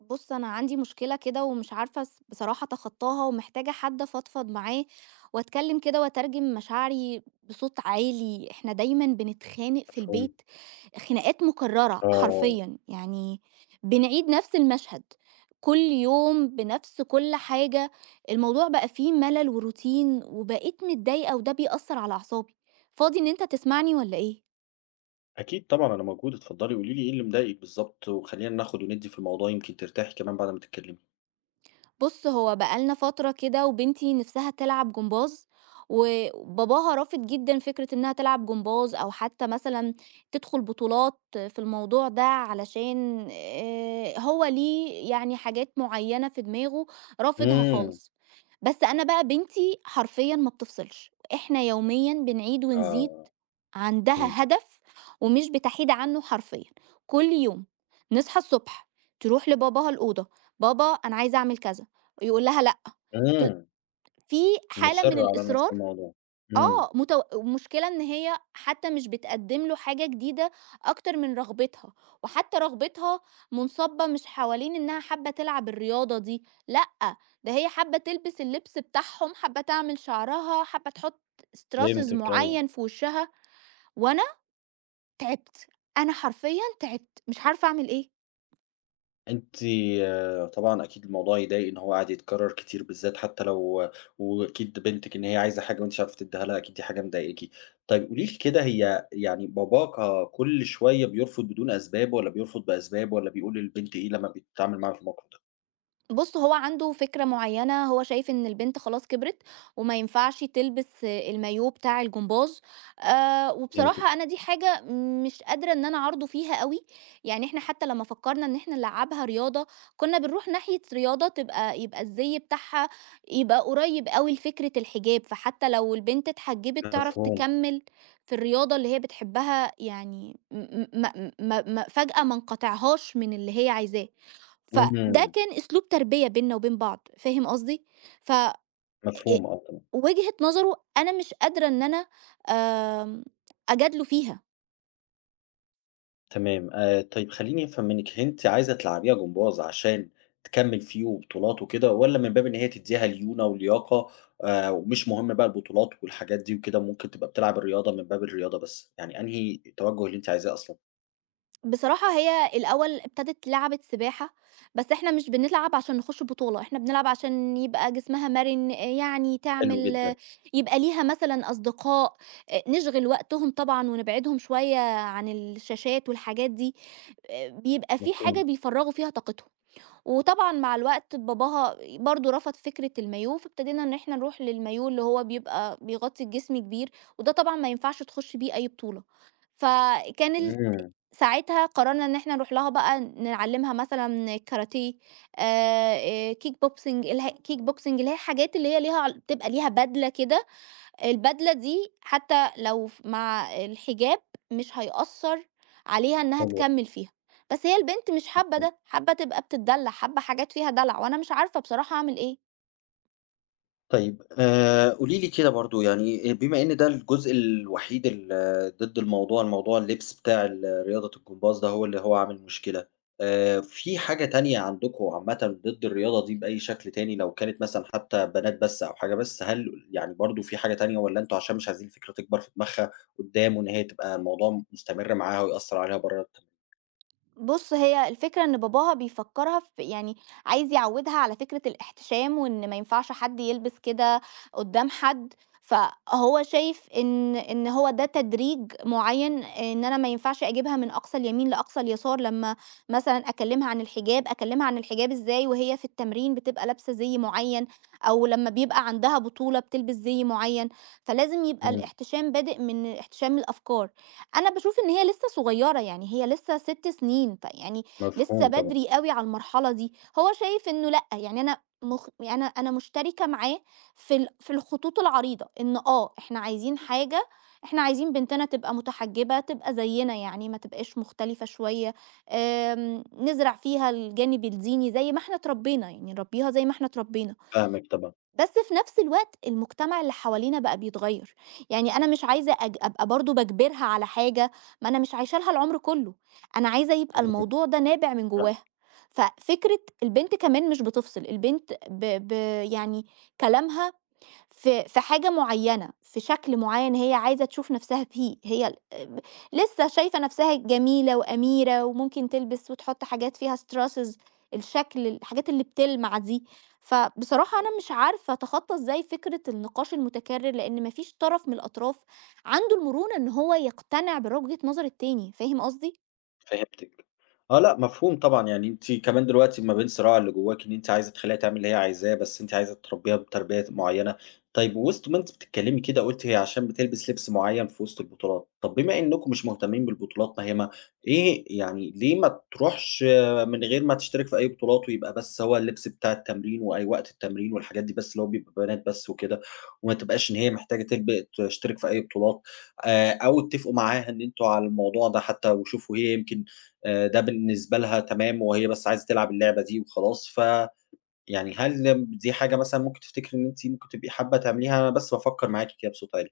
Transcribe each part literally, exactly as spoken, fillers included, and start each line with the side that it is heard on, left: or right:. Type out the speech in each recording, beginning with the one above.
right: بُص، أنا عندي مشكلة كده ومش عارفة الص بصراحة أتخطاها، ومحتاجة حد أفضفض معاه وأتكلم كده وأترجم مشاعري بصوت عالي. إحنا دايمًا بنتخانق في
left: مفهوم.
right: البيت، خناقات مكررة
left: آه،
right: حرفيًا، يعني بنعيد نفس المشهد كل يوم بنفس كل حاجة. الموضوع بقى فيه ملل وروتين وبقيت متضايقة وده بيأثر على أعصابي. فاضي إن أنت تسمعني والّا إيه؟
left: أكيد طبعًا أنا موجود، اتفضلي قولي لي إيه اللي مضايقِك بالضبط، وخلّينا ناخد وندّي في الموضوع يمكن ترتاحي كمان بعد ما تتكلمي.
right: بُص، هو بقى لنا فترة كده وبنتي نِفْسها تلعب جمباز، وباباها رافض جدًا فكرة إنها تلعب جمباز أو حتى مثلًا تدخُل بطولات في الموضوع ده، علشان آآ هو ليه، يعني حاجات معيّنة في دماغه رافضها
left: إمم،
right: خالص. بس أنا بقى بنتي حرفيًا ما بتفصلش، إحنا يوميًا بنعيد ونزيد،
left: آه
right: عندها
left: فهمتِك،
right: هدف ومش بتحيد عنّه حرفيًا. كل يوم نصحى الصبح، تروح لباباها الأوضة: "بابا أنا عايزة أعمل كذا"، يقول لها لأ، ت
left: إمم،
right: في حالة من
left: مُصرّة على نفس
right: الإصرار.
left: الموضوع، إمم،
right: آه، متو المشكلة إن هي حتى مش بتقدّم له حاجة جديدة أكتر من رغبتها، وحتى رغبتها منصَبة مش حوالين إنها حابة تلعب الرياضة دي، لأ، ده هي حابة تلبس اللبس بتاعهم، حابة تعمل شعرها، حابة تحُط straws
left: فهمتِك أيوه.
right: معيّن في وشّها. وأنا تعبت، أنا حرفيًا تعبت، مش عارفة أعمل إيه.
left: أنتِ آه، طبعًا أكيد الموضوع يضايق إن هو قاعد يتكرر كتير بالذات حتى لو وأكيد بنتِك إن هي عايزة حاجة وأنتِ مش عارفة تدّيها لها، أكيد دي حاجة مضايقاكِ. طيب قولي لي كده هي يعني باباها كل شوية بيرفض بدون أسباب والّا بيرفض بأسباب والّا بيقول للبنت إيه لمّا بتتعامل معاه في الموقف ده؟
right: بُص، هو عنده فكرة معيّنة، هو شايف إن البنت خلاص كبرت وما ينفعش تلبس المايوه بتاع الجمباز. آآ
left: فهمتِك،
right: وبصراحة أنا دي حاجة مش قادرة إن أنا أعارضه فيها أوي. يعني إحنا حتى لمّا فكّرنا إن إحنا نلعّبها رياضة، كُنّا بنروح ناحية رياضة تبقى يبقى الزي بتاعها يبقى قريّب أوي لفكرة الحجاب، فحتى لو البنت اتحجّبت تعرف
left: مفهوم،
right: تكمّل في الرياضة اللي هي بتحبها، يعني م م ما ما ما فجأة ما نقاطعهاش من اللي هي عايزاه. فده
left: إمم،
right: كان أسلوب تربية بيننا وبين بعض، فاهم قصدي؟ ف أ
left: مفهوم آه تمام،
right: وجهة نظره أنا مش قادرة إن أنا آمم، أجادله فيها.
left: تمام، آآ طيب خلّيني أفهم منِّك، هي أنتِ عايزة تلعبيها جمباز عشان تكمّل فيه وبطولات وكده، والّا من باب إن هي تدّيها ليونة ولياقة آآ ومش مهم بقى البطولات والحاجات دي وكده، ممكن تبقى بتلعب الرياضة من باب الرياضة بس، يعني أنهي التوجُّه اللي أنتِ عايزاه أصلًا؟
right: بصراحة هي الأول ابتدت لعبة سباحة، بس إحنا مش بنلعب عشان نخش بطولة، إحنا بنلعب عشان يبقى جسمها مَرِن، يعني
left: حلو
right: تعمل،
left: جدًا،
right: يبقى ليها مثلًا أصدقاء. آآ، نشغل وقتهم طبعًا ونبعدهم شوية عن الشاشات والحاجات دي. آآ، بيبقى في حاجة
left: مفهوم،
right: بيفرّغوا فيها طاقتهم. وطبعًا مع الوقت باباها برضه رفض فكرة المايوه، فابتدينا إن إحنا نروح للمايوه اللي هو بيبقى بيغطي الجسم كبير، وده طبعًا ما ينفعش تخش بيه أي بطولة. فكان ال
left: إمم،
right: ساعتها قررنا إن إحنا نروح لها بقى نعلّمها مثلًا كاراتيه. آآ، آآ، kick boxing الها kick boxing، اللي هي الحاجات اللي هي ليها عل بتبقى ليها بدلة كده، البدلة دي حتى لو ف مع الحجاب مش هيأثّر عليها إنها
left: حلو
right: تكمّل فيها. بس هي البنت مش حابة ده، حابة تبقى بتتدلّع، حابة حاجات فيها دلع، وأنا مش عارفة بصراحة أعمل إيه.
left: طيب آآ قولي لي كده برضه يعني آه، بما إن ده الجزء الوحيد ال ضد الموضوع، الموضوع اللبس بتاع ال رياضة الجمباز ده هو اللي هو عامل مشكلة، آآ في حاجة تانية عندكم عامةً ضد الرياضة دي بأي شكل تاني لو كانت مثلًا حتى بنات بس أو حاجة بس، هل يعني برضه في حاجة تانية والّا أنتم عشان مش عايزين الفكرة تكبر في دماغها قدّام وإن هي تبقى الموضوع مستمر معاها ويأثّر عليها برّه التم
right: بُص، هي الفكرة إن باباها بيفكّرها في، يعني عايز يعوّدها على فكرة الاحتشام وإن ما ينفعش حد يلبس كده قدّام حد. فهو شايف إن إن هو ده تدريج معيّن، إن أنا ما ينفعش أجيبها من أقصى اليمين لأقصى اليسار، لمّا مثلًا أكلّمها عن الحجاب، أكلّمها عن الحجاب إزاي وهي في التمرين بتبقى لابسة زي معيّن، أو لمّا بيبقى عندها بطولة بتلبس زي معيّن، فلازم يبقى
left: إمم،
right: الاحتشام بادئ من احتشام الأفكار. أنا باشوف إن هي لسه صغيّرة، يعني هي لسه 6 سنين، فيعني لسه
left: مفهوم طبعًا.
right: بدري أوي على المرحلة دي. هو شايف إنه لأ، يعني أنا مخ يعني أنا أنا مشتركة معاه في ال في الخطوط العريضة، إن آه، إحنا عايزين حاجة إحنا عايزين بنتنا تبقى متحجبة، تبقى زينا، يعني ما تبقاش مختلفة شوية. آمم، نزرع فيها الجانب الديني زي ما إحنا اتربينا، يعني نربيها زي ما إحنا اتربينا.
left: فاهمِك طبعًا،
right: بس في نفس الوقت المجتمع اللي حوالينا بقى بيتغيّر، يعني أنا مش عايزة أج أبقى برضه باجبرها على حاجة، ما أنا مش عايشة لها العمر كلّه، أنا عايزة يبقى
left: إمم،
right: الموضوع ده نابع من
left: فاهم
right: جواها. ففكرة البنت كمان مش بتفصل، البنت ب ب يعني كلامها في في حاجة معيّنة، في شكل معيّن هي عايزة تشوف نَفْسها فيه، هي ال آه، ب لسه شايفة نَفْسها جميلة وأميرة وممكن تلبس وتحُط حاجات فيها straws الشكل، الحاجات اللي بتلمع دي. فبصراحة أنا مش عارفة أتخطّى إزاي فكرة النقاش المتكرر، لإن ما فيش طرف من الأطراف عنده المرونة إن هو يقتنع بالر وجهة نظر التاني، فاهم قصدي؟
left: فهمتِك. آه لأ، مفهوم طبعًا، يعني أنتِ كمان دلوقتي ما بين الصراع اللي جواكِ إن أنتِ عايزة تخلّيها تعمل اللي هي عايزاه، بس أنتِ عايزة تربّيها بتربية معيّنة. طيب وسط ما أنتِ بتتكلّمي كده قُلتِ هي عشان بتلبس لبس معيّن في وسط البطولات، طب بما إنّكم مش مهتمين بالبطولات ما هي ما إيه يعني ليه ما تروحش آه، من غير ما تشترك في أي بطولات ويبقى بس هو اللبس بتاع التمرين وأي وقت التمرين والحاجات دي بس اللي هو بيبقى بنات بس وكده، وما تبقاش إن هي محتاجة تلب تشترك في أي بطولات، آآ أو اتّفقوا معاها إن أنتم على الموضوع ده حتّى وشوفوا هي يمكن آآ ده بالنسبة لها تمام، وهي بس عايزة تلعب اللعبة دي وخلاص، فيعني هل دي حاجة مثلًا ممكن تفتكري إن أنتِ ممكن تبقي حابة تعمليها؟ أنا بس بافكّر معاكِ كده بصوت عالي.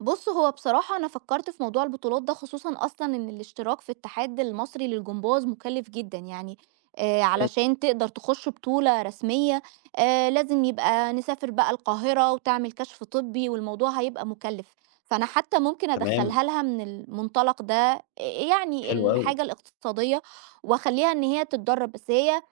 right: بص، هو بصراحة أنا فكرت في موضوع البطولات ده، خصوصا أصلا إن الاشتراك في الاتحاد المصري للجمباز مكلف جدا، يعني آه،
left: إمم،
right: علشان تقدر تخش بطولة رسمية، آه، لازم يبقى نسافر بقى القاهرة وتعمل كشف طبي والموضوع هيبقى مكلف. فأنا حتى ممكن
left: تمام،
right: أدخلها لها من المنطلق ده، آه، يعني
left: حلو أوي.
right: الحاجة الاقتصادية. وأخليها إن هي تتدرب، بس هي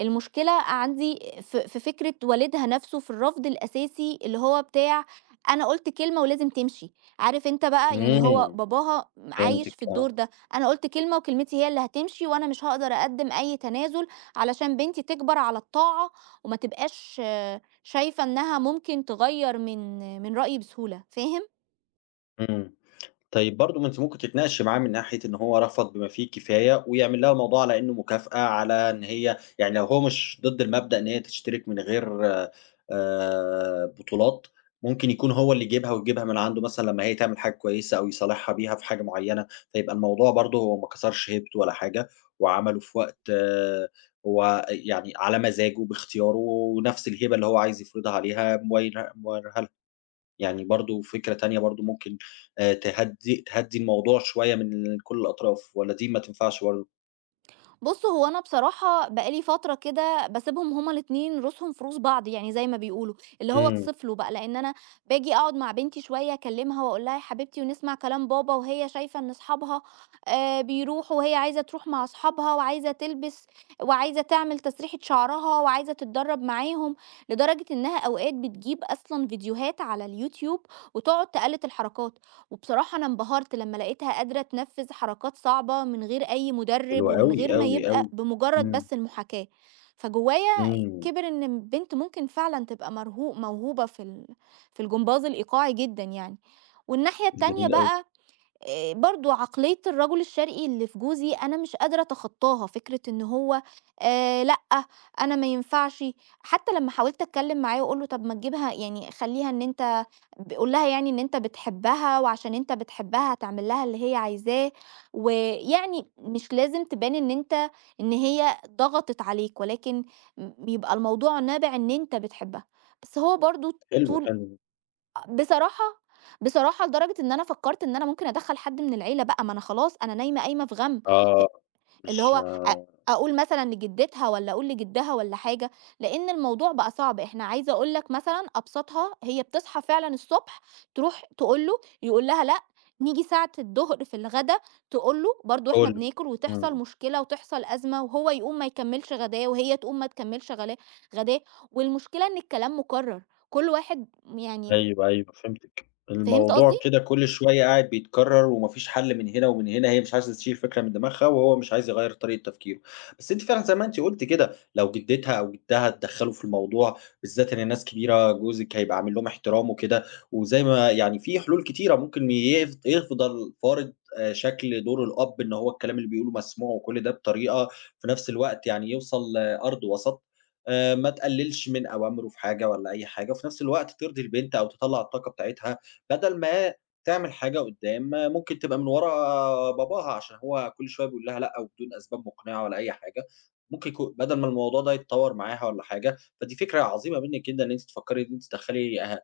right: المشكلة عندي في في فكرة والدها نفسه، في الرفض الأساسي اللي هو بتاع "أنا قلت كلمة ولازم تمشي". عارف أنت بقى، يعني هو
left: إمم،
right: باباها عايش
left: فهمتِك
right: في الدور
left: آه،
right: ده، أنا قُلت كلمة وكلمتي هي اللي هتمشي، وأنا مش هاقدر أقدّم أي تنازل علشان بنتي تكبر على الطاعة وما تبقاش، آه، شايفة إنها ممكن تغيّر من من رأيي بسهولة، فاهم؟
left: إمم. طيب برضه ما أنتِ ممكن تتناقشي معاه من ناحية إن هو رفض بما فيه الكفاية، ويعمل لها الموضوع على إنه مكافأة، على إن هي يعني لو هو مش ضد المبدأ إن هي تشترك من غير آآ بطولات، ممكن يكون هو اللي يجيبها ويجيبها من عنده مثلًا لمّا هي تعمل حاجة كويسة أو يصالحها بيها في حاجة معيّنة، فيبقى الموضوع برضه هو ما كسرش هيبته ولا حاجة، وعمله في وقت آه، هو يعني على مزاجه باختياره، ونفس الهبة اللي هو عايز يفرضها عليها مويرها مويرها يعني برضه فكرة تانية برضه ممكن آآ تهدّي تهدّي الموضوع شوية من كل الأطراف، والّا دي ما تنفعش برضه؟
right: بُص، هو أنا بصراحة بقى لي فترة كده باسيبهم هُم الاتنين روسهم في روس بعض، يعني زي ما بيقولوا اللي هو
left: إمم،
right: اتْصِفْلوا بقى، لإن أنا باجي أقعد مع بنتي شوية أكلمها وأقول لها يا حبيبتي ونسمع كلام بابا، وهي شايفة إن أصحابها آآ بيروحوا وهي عايزة تروح مع أصحابها وعايزة تلبس وعايزة تعمل تسريحة شعرها وعايزة تتدرب معاهم، لدرجة إنها أوقات بتجيب أصلًا فيديوهات على اليوتيوب وتقعد تقلد الحركات. وبصراحة أنا انبهرت لما لقيتها قادرة تنفذ حركات صعبة من غير أي مدرب،
left: حلو
right: ومن
left: أوي،
right: غير ما
left: أوي،
right: يبقى
left: أوي.
right: بمجرد
left: إمم،
right: بس المحاكاة، فجوايا
left: إمم،
right: كبر إن البنت ممكن فعلا تبقى مرهوق موهوبة في ال... في الجمباز الإيقاعي جدا، يعني. والناحية التانية
left: جميل أوي،
right: بقى إيه، برضو عقلية الرجل الشرقي اللي في جوزي أنا مش قادرة أتخطاها، فكرة إن هو، آه، لأ، أنا ما ينفعش. حتى لما حاولت أتكلم معاه وأقوله طب ما تجيبها، يعني خليها، إن أنت بيقول لها يعني إن أنت بتحبها، وعشان أنت بتحبها هتعمل لها اللي هي عايزاه، ويعني مش لازم تبان إن أنت إن هي ضغطت عليك، ولكن م بيبقى الموضوع نابع إن أنت بتحبها. بس هو برضه
left: حلو،
right: طول.
left: حلو.
right: بصراحة بصراحة لدرجة إن أنا فكّرت إن أنا ممكن أدخّل حد من العيلة بقى، ما أنا خلاص أنا نايمة قايمة في غَم. ه
left: آه،
right: اللي
left: مش
right: هو أ
left: آه،
right: أقول مثلًا لجدتها والّا أقول لجدها والّا حاجة، لإن الموضوع بقى صعب. إحنا عايزة أقول لك مثلًا أبسطها، هي بتصحى فعلًا الصبح تروح تقول له، يقول لها لأ، نيجي ساعة الضهر في الغدا تقول له برضه إحنا
left: كُلّه،
right: بناكل وتحصل
left: إمم.
right: مشكلة وتحصل أزمة وهو يقوم ما يكمّلش غداه وهي تقوم ما تكمّلش غلا غداه. والمشكلة إن الكلام مُكرّر، كل واحد يعني،
left: أيوه، أيوه فهمتِك.
right: فهمت قصدي؟
left: الموضوع كده كل شوية قاعد بيتكرر وما فيش حل من هنا ومن هنا، هي مش عايزة تشيل فكرة من دماغها وهو مش عايز يغيّر طريقة تفكيره. بس أنتِ فعلًا زي ما أنتِ قُلتِ كده، لو جدتها أو جدها اتدخّلوا في الموضوع، بالذات إن الناس كبيرة جوزِك هيبقى عامل لهم احترام وكده، وزي ما يعني في حلول كتيرة ممكن يف يفضل فارض آآ شكل دور الأب إن هو الكلام اللي بيقوله مسموع وكل ده بطريقة في نفس الوقت يعني يوصل لأرض وسط. آآ ما تقلّلش من أوامره في حاجة والّا أي حاجة، وفي نفس الوقت ترضي البنت أو تطلّع الطاقة بتاعتها، بدل ما تعمل حاجة قدّام آه، ممكن تبقى من ورا باباها، عشان هو كل شوية بيقول لها لأ وبدون أسباب مقنعة ولا أي حاجة، ممكن يكو بدل ما الموضوع ده يتطوّر معاها والّا حاجة، فدي فكرة عظيمة منِّك جدًا إن أنتِ تفكّري إن أنتِ تدخّلي أه آآ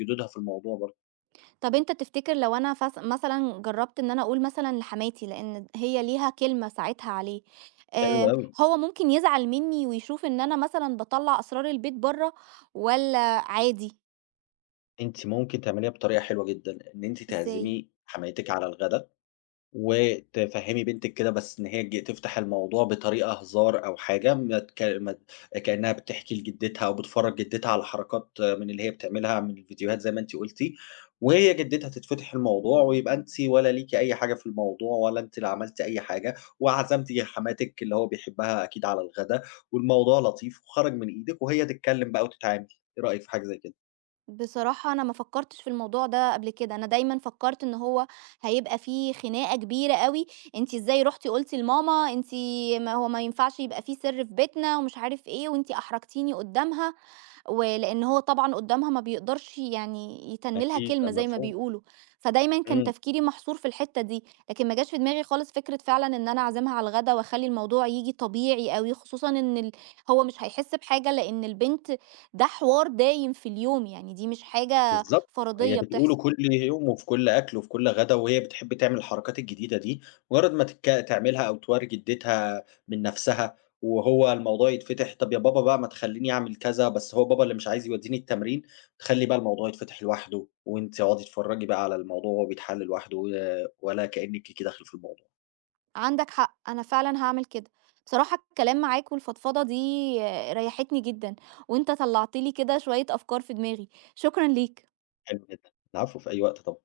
left: جدودها في الموضوع برضه.
right: طب أنت تفتكر لو أنا فس مثلًا جرّبت إن أنا أقول مثلًا لحماتي، لإن هي ليها كلمة ساعتها عليه،
left: حلو
right: آآ
left: أوي،
right: هو ممكن يزعل منّي ويشوف إن أنا مثلًا باطلّع أسرار البيت برّه، والّا عادي؟
left: أنتِ ممكن تعمليها بطريقة حلوة جدًا، إن أنتِ
right: إزاي؟
left: تعزمي حماتِك على الغدا وتفهّمي بنتِك كده بس إن هي ج تفتح الموضوع بطريقة هزار أو حاجة، ما تك ما ت- كإنها بتحكي لجدتها أو بتفرّج جدتها على حركات من اللي هي بتعملها من الفيديوهات زي ما أنتِ قُلتِ، وهي جدتها تتفتح الموضوع ويبقى أنتِ ولا ليكِ أي حاجة في الموضوع ولا أنتِ اللي عملتِ أي حاجة، وعزمتِ حماتِك اللي هو بيحبها أكيد على الغدا، والموضوع لطيف وخرج من إيدِك وهي تتكلّم بقى وتتعامل، إيه رأيِك في حاجة زي كده؟
right: بصراحة أنا ما فكّرتش في الموضوع ده قبل كده، أنا دايمًا فكّرت إن هو هيبقى في خناقة كبيرة أوي: "أنتِ إزاي رُحتِ قُلتِ لماما، أنتِ ما هو ما ينفعش يبقى في سِر في بيتنا ومش عارف إيه وأنتِ أحرجتيني قدّامها." ولإن هو طبعًا قدّامها ما بيقدرش يعني يتَنّ لها
left: أكيد، آه
right: كلمة زي ما
left: مفهوم.
right: بيقولوا، فدايمًا كان
left: إمم.
right: تفكيري محصور في الحتّة دي. لكن ما جاش في دماغي خالص فكرة فعلًا إن أنا أعزمها على الغدا وأخلّي الموضوع ييجي طبيعي أوي، خصوصًا إن ال هو مش هيحس بحاجة، لإن البنت ده حوار دايم في اليوم، يعني دي مش حاجة
left: بالضبط، هي
right: فَرَضيّة
left: بتقوله
right: بتحصل.
left: كل يوم وفي كل أكل وفي كل غدا، وهي بتحب تعمل الحركات الجديدة دي، مجرد ما تك تعملها أو تورّي جدتها من نفسها، وهو الموضوع يتفتح، "طب يا بابا بقى ما تخلّيني أعمل كذا." بس هو بابا اللي مش عايز يودّيني التمرين، تخلّي بقى الموضوع يتفتح لوحده، وأنتِ اقعدي اتفرّجي بقى على الموضوع وهو بيتحل لوحده و ولا كإنِّك داخلة في الموضوع،
right: عندك حق، أنا فعلًا هاعمل كده. بصراحة الكلام معاك والفضفضة دي، آه، ريّحتني جدًا، وأنت طلّعت لي كده شوية أفكار في دماغي، شكرًا ليك.
left: حلو جدًا. العفو، في أي وقت طبعًا.